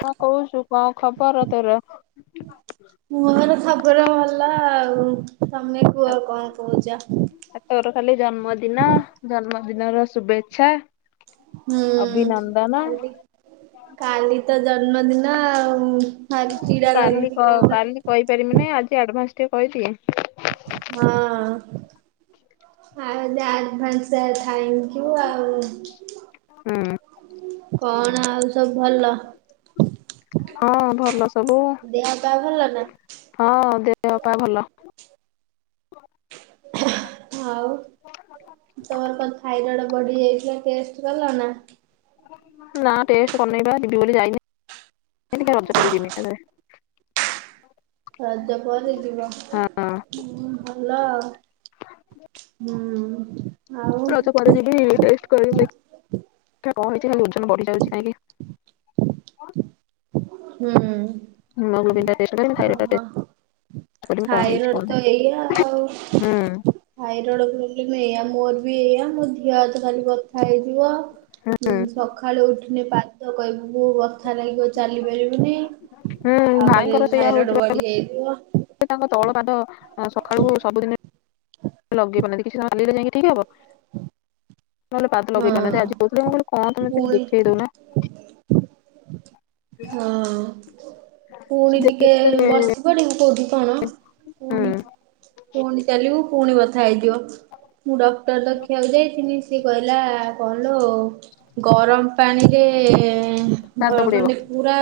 ହଁ କହୁଛୁ କଣ ଖବର ଅ ତର ମୁଁ ତର ଖବରେ ଭଲ ଆଉ ତମେ କୁ ଆଉ କଣ କହୁଛ ଆ ତୋର ଖାଲି ଜନ୍ମଦିନ ଜନ୍ମଦିନ ର ଶୁଭେଚ୍ଛା ହୁଁ ଅଭିନନ୍ଦନ। କାଲି କାଲି ତ ଜନ୍ମଦିନ ଆଉ ଖଲି ଚଛିଡା ଲାଗନ୍ତି କଣ ପାଇଁ କହିପାରିବି ନାାଇଁ ଆଜି ଆଡ଼ଭାନ୍ସ ଟେ କହିଦିଏ ହଁ ଆଉ ଆଡଭାନ୍ସ ଥ୍ୟାଙ୍କ ୟୁ ଆଉ ହୁଁ। କଣ ଆଉ ସବୁ ଭଲ ହଁ ଭଲ ସବୁ ଦେହ ପା ଭଲ ନା? ହଁ ଦେହ ପା ଭଲ ହଉ ତୋମର କଣ ଥାଇରଏଡ଼ ବଢି ଯାଇଥିଲା ଟେଷ୍ଟ କଲ ନା। ନା ଟେଷ୍ଟ କରିନେଇବା ଦିବି ବୋଲି ଯାଇନି [inaudible] ରାଜ ପରେ ଯିବ। ହଁ ହଁ ଭଲ ହୁଁ ଆ। ରଜ ପରେ ଯିବି ଟେଷ୍ଟ ତେ ବଢି ଯାଉଛି କାହିଁକି? ହୁଁ [unintelligible] କରିବି କଣ ହେଇଛି ଥାଇରଏଡ଼ କଣ ତ ନାହିଁ ଏଇ ଆଉ ହୁଁ ଥାଇରଏଡ ପ୍ରୋବ୍ଲେମ ଏଇା ମୋର ବି ଏଇଆ ମୋ ଦେିଅ ହାତ ଖାଲି ବଥା ହେଇଯିବ ଉଁ ହୁଁ ସକାଳେୁ ଉଠିନି ପାଦ କହିବୁ ମୁ ବ କଥା ଲାଗିବ ଚାଲିପାରିବୁନି ହୁଁ ତାପରେ ଭାଇଙ୍କର ସେଇଆ ହଉଛି ଥାଇରଏଡ ବା ଏବେ, ବଢି ଯାଇଥିବ। ତାଙ୍କ ତଉଳ ପାଦ ସକାଳୁ ସବୁଦିନ ଲଗେଇ ପାରି କିଛି [unintelligible] ଯାଇକି ଠିକ ହବ। ନହେଲେ ପାଦ ହଁ। ଲଗେଇ ପାରୁନାହାନ୍ତି ଆଜି କହୁଥିଲି ମୁଁ କହିଲେ କଣ ତମେ ପୁଣି ଦେଖେଇ ଦଉ ନା ହଁ ସେ ପୁଣି ଟିକେ ଦେଖେଇ ବସିବନି ମୁ କୋଉଠି। କଣ ହୁଁ ପୁଣି ପୁଣି ଚାଲିବୁ ପୁଣି ବସ। କଥା ହେଇଯିବ ମୁଁ ଡକ୍ଟର ଦେଖିବାକୁ ଯାଇଥିନି ସିଏ କହିଲା କହଲ। ଗରମ ପାଣିରେ ଭଲ ପାଦ ପୁଡେଇବ ମାନେ ପୁରା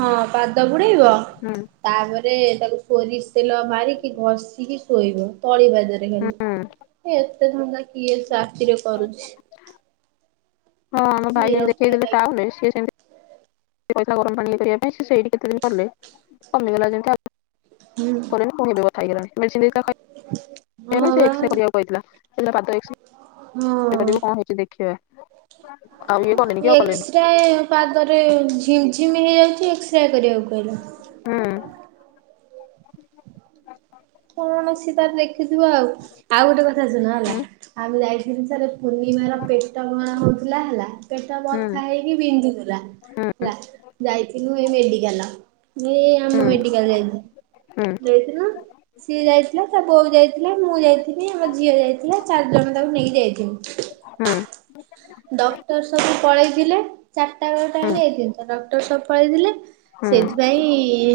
ହଁ ପାଦ ବୁଡେଇବ ହୁଁ ତାପରେ ତାକୁ ପୋରିସେଲ ମାରିକି ଘଷିକି ଶୋଇବ ତଳି ବାଜାରେରେ ହୁଁ ଖଲି ଏତେ ଧନ୍ଦା କିଏ ଚାକିରେ କରୁଛି ହଁ ଆମ ଭାଇ ଯାଇ ଦେଖେଇ ବିରକ୍ତିଆ ଦେେଲେ ଟା ଲାଗିବ। ନୁହଁ ସିଏ ସେମିତି ପଇସା ଗରମ ପା ସେଇଠି କେତେ ଦିନ ପଲେ କମିଗଲା ଯେମିତି ଆ। ହୁଁ କ କଣିବ କଥା ହେଇଗଲାଣି ହଁ [unintelligible] ଏକ୍ସରେ ବା କରିବାକୁ କହିଥିଲା ହେଲା ପାଦ କଣ ହଁ। ହେଇଛି ଦେଖି ଆଉ କଲେନି କିଉ କଲେନି। ଏକ୍ସରେ ପାଦରେ ଝିମ୍ ଝିମ୍ ହେଇଯାଉଛି ଏକ୍ସରେ କରିବାକୁ କହିଲା। ହୁଁ କଣ ସେ ତାର ଦେଖିଥିବ ଆଉ ଆଉ ଗୋଟେ କଥା ଶୁଣ ହେଲା ହୁଁ ଆମେ ଯାଇଥିଲି ସାର ପୁର୍ଣ୍ଣିମାର ପେଟ କଣ ହଉଥିଲା ହେଲା ପେଟ ହୁଁ ବଥା ହେଇକି ବିନ୍ଧୁଥିଲା। ହୁଁ ହେଲା। ଯାଇଥିଲିନୁ ଏ ମେଡିକାଲ ଏ ଆମ ହୁଁ ମେଡିକାଲ ଯାଇଛ ହୁଁ ଯାଇଥିଲ ସିଏ ଯାଇଥିଲା ତା ବୋଉ ଯାଇଥିଲା ମୁଁ ଯାଇଥିଲି ଆମ ଝିଅ ଯାଇଥିଲା ଚାରି ଜଣ ତାକୁ ନେଇକି ଯାଇଥିଲୁ। ହୁଁ ଡକ୍ଟର ସବୁ ପଳେଇଥିଲେ ଚାରଟାବେଳ ହୁଁ ଟାଇମରେ ଏଇ ଜିନିଷ ଡକ୍ଟର ସବୁ ପଳେଇଥିଲେ ହୁଁ ହୁଁ ସେଇଥିପାଇଁ।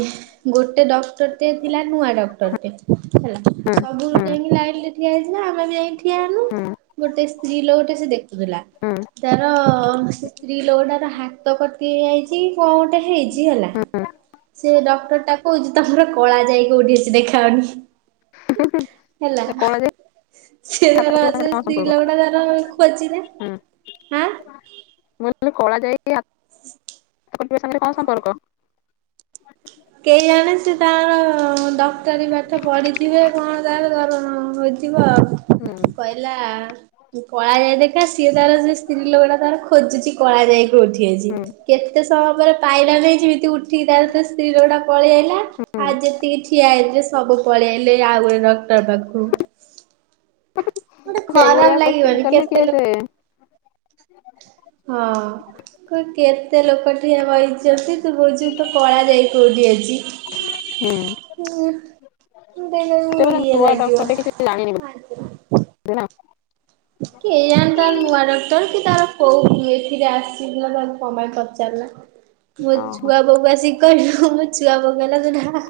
ଗୋଟେ ଡକ୍ଟରଟେ ଥିଲା ନୂଆ ଡକ୍ଟରଟ ହେଲା ସବୁ ହୁଁ ଯାଇକି ଲାଇନରେ ଠିଆ ହେଇଥିଲା ଆମେ ବି ଯାଇକି ଠିଆ ହେଲୁ ହୁଁ ଗୋଟେ ସ୍ତ୍ରୀ ଲୋକଟେ ସେ ଦେଖୁଥିଲା। ହୁଁ ତାର ସ୍ତ୍ରୀ ଲୋକଟାର ହାତ କଟି ହେଇ ଯାଇଛି କଣ ଗୋଟେ ହେଇଛି ହେଲା। ହୁଁ ହୁଁ। ସେ ଡକ୍ଟରଟା କହୁଛି ତମର କଳାଜାଇ କୋଉଠି ଅଛି ଦେଖାଅନି। ହୁଁ ହେଲା କଳା ସେ ହାତ ଧର କଟିବା ସେ ସାଙ୍ଗରେ କଣ ସ୍ତ୍ରୀ ସମ୍ପର୍କ? ଲୋକଟା ଧର ଖୋଜିଲେ। ହାଁ। ମୁଁ କହିଲି କଳାଜାଇ [inaudible] ସାଙ୍ଗରେ କଣ ସମ୍ପର୍କ? କେଜାଣି ସେ ତାଙ୍କ ଡକ୍ଟରୀ ପାଠ ପଢିଥିବେ କଣ ତାଙ୍କ ହୋଇଥିବ ହୁଁ କହିଲା। କଳାଜାଇ ଦେଖା ସିଏ ତାର ସେ ସ୍ତ୍ରୀ ଲୋକଟା ତାର ଖୋଜୁଛି କଳାଜାଇ କୋଉଠି ଅଛି? କେତେ ସମୟ ପରେ ପାଇଲା ନାହିଁ ଯେମିତି ଉଠିକି ତାର ସ୍ତ୍ରୀ ଲୋକଟା ପଳେଇଆଇଲା। ହୁଁ ଆଉ ଯେତିକି ଠିଆ ହେଇଥିଲେ ସବୁ ପଳେଇ ଆଇଲେ ଆଉ ଗୋଟେ ଡକ୍ଟର ପାଖକୁ। ଗୋଟେ ଏଇ ଖରାପ ଭଳିଆ କୋଶ୍ଚିନ ଲାଗିବନି କଲେ କେତେ କିଏ ଲୋକ ଯେ ହଁ। କ କେତେ ଲୋକ ଠିଆ ବଇଛନ୍ତି ତୁ କହୁଛୁ ତ କଳାଜାଇ କୋଉଠି ଅଛି? ହୁଁ [inaudible] ତାକୁ ଇଏ ଲାଗିବ [inaudible] ବୋଧେ ନା? କି ଏଇତା ନୂଆ ଡକ୍ଟର କି ତାର କୋଉ ଏଥିରେ ଆସିଥିଲା ତାର ସମୟ ପଚାରିଲା? ମୋ ଓହୋ ଛୁଆ ବୋଉକୁ ଆସିକି କହିଲି ମୋ ଛୁଆ କହିଲା?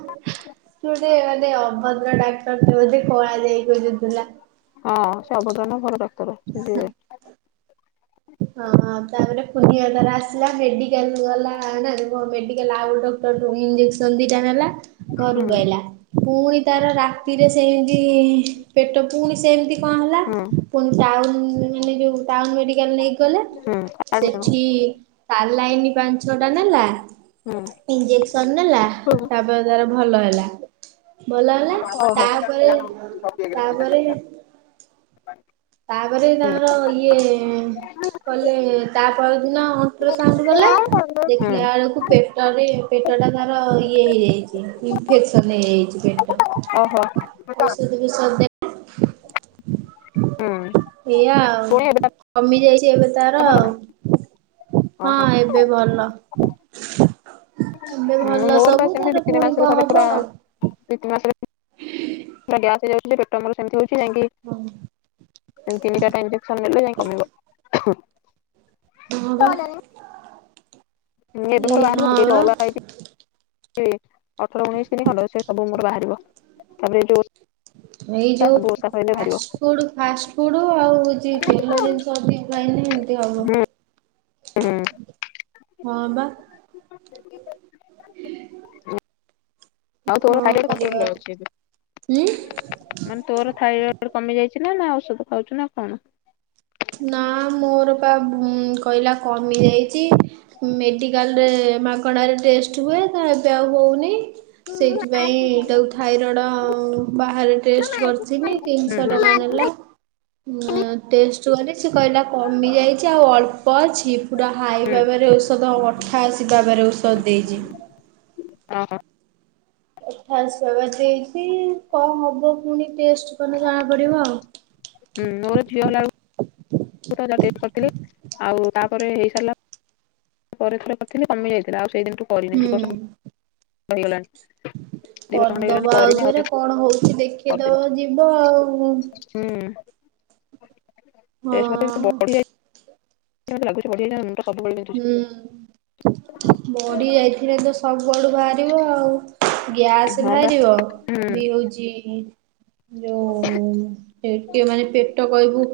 ପୁଣି ସେ ମାନେ ଅଭଦ୍ର ଡାକ୍ତରଟେ ବୋଧେ ଯେ କଳାଜାଇ ଖୋଜୁଥିଲା? ହଁ ସବୁଠାରୁ ଭଲ ଡାକ୍ତର [inaudible] ହଁ ତାପରେ ପୁନିଆ ତାର ଆସିଲା ମେଡିକାଲ ଗଲା ମେଡିକାଲ ଆଉ ଗୋଟ ଇଞ୍ଜେକସନ ଦିଟା ନେଲା ହୁଁ ଘରକୁ ଆଇଲା। ପୁଣି ତାର ରାତିରେ ସେମିତି ପେଟ ପୁଣି ସେମିତି କଣ ହେଲା? ହୁଁ ଟାଉନ ମାନେ ଯୋଉ ଟାଉନ ମେଡି ନେଇକି ଗଲେ ହୁଁ ଆଡମିସନ ସେଠି ସାଲାଇନି ପାଞ୍ଚ ଛଅ ଟା ନେଲା। ହୁଁ ଇଞ୍ଜେକ୍ସନ ନେଲା ତାପରେ ତାର ଭଲ ହେଲା। ଭଲ ହେଲା ଓହୋ ତାପରେ ତାପରେ ତାପରେ ହୁଁ ତାଙ୍କର ଇଏ କଲେ ତା ପରଦିନ ଅଲଟ୍ରାସାଉଣ୍ଡ କଲେ। ହୁଁ ଦେଖିଲା ବେଳକୁ ପେଟରେ ପେଟଟା ତାର ଇଏ ହେଇଯାଇଛି ଇନଫେକ୍ସନ ହେଇଯାଇଛି। [unintelligible] ଅହୋ। [inaudible] ହୁଁ। ଏଇଆ ଆଉ ପୁଣି ଏବେ ତାର କମିଯାଇଛି ଏବେ ତାର ଭଲ ନା? ଆଉ ଓହୋ ହଁ ଏବେ ଭଲ। ଏବେ ଭଲ ହୁଁ ମୋର ପା ସବୁ ସେମିତି ତାର ଦି ତିନି ପୁଣି ମାସରେ କଣ ଥରେ ହବ ପୁରା ଆଉ। ଦୁଇ ତିି ମାସରେ ଗ୍ୟାସ ହେଇଯାଉଛି ପେଟ ମୋର ସେମିତି ହଉଛି ଯାଇଁକି? ହଁ ତିନି ଚାରଟା ଇଞ୍ଜେକସନ ନେଲେ ଯାଇ କମିବ। ହଁ ପା। ଏ ହଁ ବା [inaudible] ଅଠର ଉଣେଇଶି ଦିନି ଖଣ୍ଡ ସେ ସବୁ ମୋର ବାହାରିବ ତାପରେ ଏ ଯୋଉ ଏଇ ଓଷା ଯୋଉ ସବୁ ଓଷା ସଇଲେ ବାହାରିବ। ଫାଷ୍ଟ ଫୁଡ ଫାଷ୍ଟ ଫୁଡ୍ ଆଉ ହଉଛି ତେଲ ଜିନିଷ ଅଧିକ ଖାଇଲେ ଏମତି ହବ। ହୁଁ ହୁଁ ହଁ ବା। ଆଉ ତୋ [unintelligible] କଣ ଅଛି କରିବା ଆଉ ଉଁ ଏବେ। ମାନେ ତୋର ଥାଇରଏଡ କମି ଯାଇଛି। ନା ନା ଔଷଧ ଖାଉଛୁ ନା କ'ଣ? ନା ମୋର ପା କହିଲା କମି ଯାଇଛି। ମେଡ଼ିକାଲରେ ମାଗଣାରେ ଟେଷ୍ଟ ହୁଏ। ତ ଏବେ ଆଉ ହଉନି। ସେଇଥିପାଇଁ ତାକୁ ଥାଇରଏଡ଼ ବାହାରେ। ଟେଷ୍ଟ କରି ହୁଁ ତିନିଶହ ହୁଁ ଟଙ୍କା ନେଲା। ଟେଷ୍ଟ ଚୁଆଲେ ସେ କହିଲା କମି ଯାଇଛି। ଆଉ ଅଳ୍ପ ଅଛିିପୁରା ହାଇ ହୁଁ ପାୱାରେ ଔଷଧ ଆଠାଷୀ ପୟରରେ ଔଷଧ ଦେଇଛି। ଓହୋ ଏଠ ଆସବା ଦେଇଛି କ'ଣ ହବ ପୁଣି ଟେଷ୍ଟ କଲେ ଜଣା ପଡିବ ଆଉ। ହୁ ମୋ ଝିଅ ହେଲା ବେଳ କୁ [unintelligible] ଟେଷ୍ଟ କରିଥିଲି। ଆଉ ତାପରେ ହେଇସାରିଲା। ପରେ ଥରେ କରିଥିଲି କମି ଯାଇଥିଲା। ଆଉ ସେଇଦିନଠୁ। ହୁଁ। [unintelligible] ଦି ବର୍ଷ ଖଣ୍ଡେ ହେଇଗଲାଣି କରିଦବା ଆଉ କରିନି ଥରେ ଟେଷ୍ଟ କ'ଣ ହଉଛି? କରିନି। ଦେଖେଇଦବ ଯିବ ଆଉ। ହୁଁ ହଁ [inaudible] ମତେ ଲାଗୁଚି ବଢ଼ି ଯାଉଛି। ମୁଣ୍ଡ ସବୁ ବେଳେ ବିନ୍ଧୁଚି। ହୁଁ ବଡି ଯାଇଥିବେ ତ। ସବୁଆଡୁ ବାହାରିବ ଆଉ ଗ୍ୟାସ ହଁ ବା ବାହାରିବ ହୁଁ ବି ହଉଛି। ଯୋଉ [inaudible] ଟିକେ ମାନେ ପେଟ କହିବୁ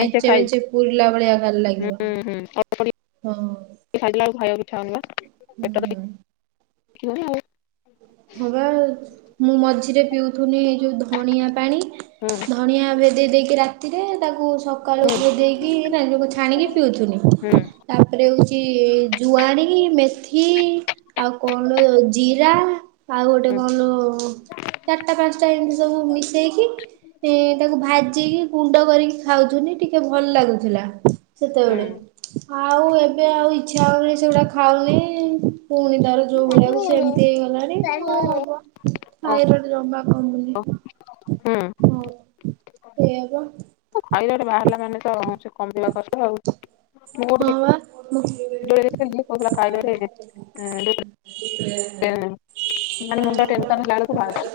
ମେଞ୍ଚେ ମେଞ୍ଚେ ପୁରିଲା ଭଳିଆ ଲାଗିବ। ହୁଁ ହୁଁ [inaudible] ହଁ। ଖାଇଲା ଏକୁ ଖାଇବାକୁ ଇଛା ହୋଉନି ପା ଆଉ ପେଟ ହୁଁ। ଖାଲି ଆଉ। ହବା ମୁଁ ମଝିରେ ପିଉଥିନି ଏଇ ଯୋଉ ଧଣିଆ ପାଣି। ଧଣିଆ ଭେଦେଇ ଦେଇକି ରାତିରେ ତାକୁ ସ ସକାଳୁ ହୁଁ ହୁଁ ଧୋଇ ଦେଇକି ନାଇ ତାକୁ ଛାଣିକି ପିଉୁଥିଲି। ହୁଁ ତାପରେ ହଉଛି ଜୁଆଣୀ, ମେଥି। ଆଉ କଣଲ ଜିରା ଆଉ ଗୋଟେ ହୁଁ କ'ଣ? ଚାରଟା ପାଞ୍ଚଟା ଏମିତି ସବୁ ମିଶେଇକି। ତାକୁ ଭାଜିକି ଗୁଣ୍ଡ କରିକି ଖାଉଛନ୍ତିି ଟିକେ ଭଲ ଲାଗୁଥିଲା। ହୁଁ ସେତେବେଳେ ଆଉ ଏବେ ଆଉ ଇଚ୍ଛା ହଉନି ସେଗୁଡା ଖାଉନି ପୁଣି ତାର ଯୋଉ ଭଳିଆକୁ ସେମିତି ହେଇଗଲାଣି କ'ଣ ହବ। ଓ ଥାଇରଏଡ଼ ଜମା କମୁନି। ହୁଁ ହଁ ସେୟା ପା। ଥାଇରଏଡ଼ ବାହାରିଲା ମାନେ ତ ସେ କମିବା କଷ୍ଟ ଆଉ। ମୁଁ ଗୋ। ହଁ ବା [unintelligible] ମାନେ ମୁଣ୍ଡ ଟେନ୍ସନ ହେଲାବେଳକୁ ବାହାରୁଚି।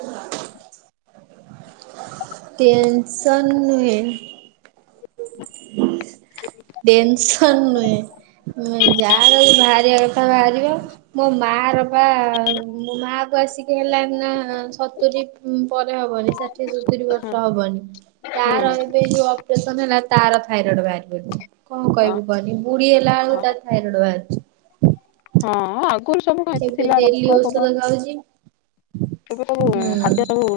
ଟେନସନ ନୁହେଁ। ଟେନସନ ନୁହେଁ। ଯାହାର ବି ବାହାରିବା କଥା ବାହାରିବ। ମୋ ମା ର ବା ମୋ ମା କୁ ଆସିକି ହେଲାଣୀ ନା ସତୁରି। ହୁଁ ପରେ ହବନି। ଏ ସତୁରି ବର୍ଷ ହୁଁ ହବନି, ତାର ହୁଁ ଏବେ ଯୋଉ ଅପରେସନ ହେଲା ତାର ଥାଇରଏଡ ବାହାରିଛି। କ'ଣ ଓ କଇବୁ କହନି ବୁଢୀ ହେଲା ବେଳକୁ ହଁ ତାର ଥାଇରଏଡ ବାହାରୁଛି। ହଁ ଆଉ। ସ୍କୁଲ ସବୁ କ ଏତେ ଏବେ ଥିଲା ଡେଲି [unintelligible] ଔଷଧ ଖାଉଛି ସବୁ ହୁଁ ଖାଦ୍ୟ ସବୁ।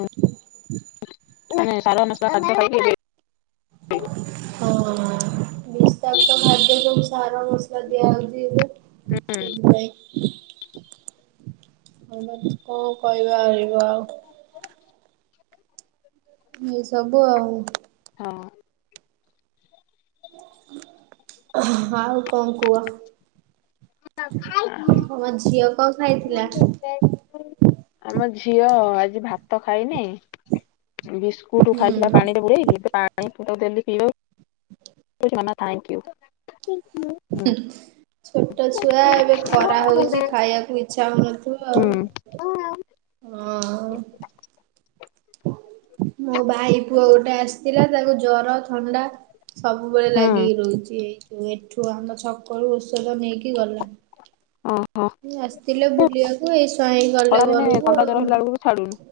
[inaudible] ହଁ [unintelligible] ସବୁ ସାର ମସଲା ଦିଆହୋଉଛି ଏବେ। ହୁଁ। କଣ କହିବା ଏବେ ଆଉ। ଏଇ ସବୁ ଆଉ। ହଁ। ଆଉ କଣ କୁହ? ତମ ଝିଅ କଣ ଖାଇଥିଲା? ଆମ ଝିଅ ଆଜି ଭାତ ଖାଇନି। ବିସ୍କୁଟ ହୁଁ। ଖାଇଥିଲା ପାଣିରେ ବୁଡେଇକି। [unintelligible] ଛୋଟ ଛୁଆ ଏବେ ଖରା ହଉଚି ଖାଇଆକୁ ଇଚ୍ଛା ହଉନଥିବ ହୁଁ ଆଉ। ହଁ ଆଉ। ମୋ ଭାଇ ପୁଅ ଗୋଟେ ଆସିଥିଲା ତାକୁ ଜର ଥଣ୍ଡା। ସବୁବେଳେ ହୁଁ ଲାଗିକି ରହୁଛି ଏଇଠୁ ଏଠୁ ଆମ ଛକରୁ ଔଷଧ ନେଇକି ଗଲା। ଓହୋ ଆସିଥିଲେ ବୁଲିଆକୁ ଏଇସ୍ୱା ଏଇ ଗଲେ ଖରାଦିନେ ଘରୁକୁ ଥଣ୍ଡା ଆଉ। [unintelligible]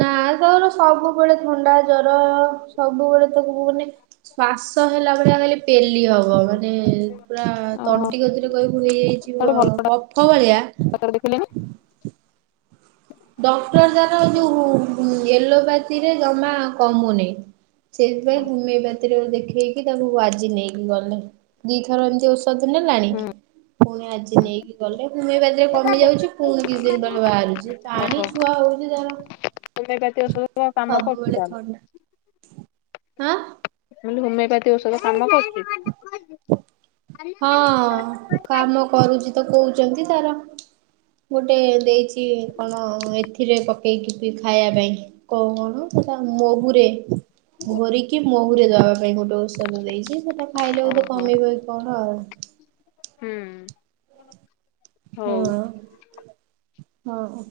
ନା ତାର ସବୁବେଳେ ଥଣ୍ଡା ଜର ସବୁବେଳେ ତାକୁ ମାନେ। ଶ୍ଵାସ ହେଲା ଭଳିଆ ଖାଲି ପେଲି ହବ। ଏକା। ମାନେ ପୁରା ଓହୋ ତଣ୍ଟି କତିରେ କହିବୁ ହେଇଯାଇଛି ବ କପ ଭଳିଆ। ପତ୍ର ଦେଖିଲେଣୀ। ଡକ୍ଟର ତାର ଯୋଉ ଏଲୋପାଥିରେ ଜମା କମୁନାଇ। ସେଇଥିପାଇଁ ହୋମିଓପାଥିରେ ଦେଖେଇକି ତାକୁ ଆଜି ନେଇକି ଗଲେ ଦିଥର ଏମିତି ଓଷ। ସଦିନେଲାଣି। ହୁଁ ପୁଣି ଆଜି ନେଇକି ଗଲେ ହୋମେଇପାତିରେ କମିଯାଉଚି ପୁଣି କିଛି ଦିନ ପରେ ବାହାରୁଛି। ପାଣି ଓହୋ ଛୁଆ ହଉଛି ଯାର ହୋମିଓପାଥି ଔଷଧ କାମ କରୁଛି ସବୁବେଳେ ତାହେଲେ ଥଣ୍ଡା। ହାଁ। ମୁଁ କହିଲି ହୋମିଓପାଥି ଔଷଧ କାମ କରୁଛି। ହଁ କାମ କରୁଛି ତ କହୁଛନ୍ତି ତାର ଗୋଟେ ଦେଇଛି। କି କଣ ଏଥିରେ ପକେଇକି ବି ଖାଇବା ପାଇଁ। କଣ କଣ ସେ ମହୁରେ ଭରିକି ମହୁରେ ଦବା ପାଇଁ ଗୋଟେ। ଔଷଧ ଦେଇଛି ସେଟା ଖାଇଲେ ବୋଧେ ଓହୋ କମିବ କଣ ଆଉ। ହୁଁ। ହଉ ହଁ ହଁ।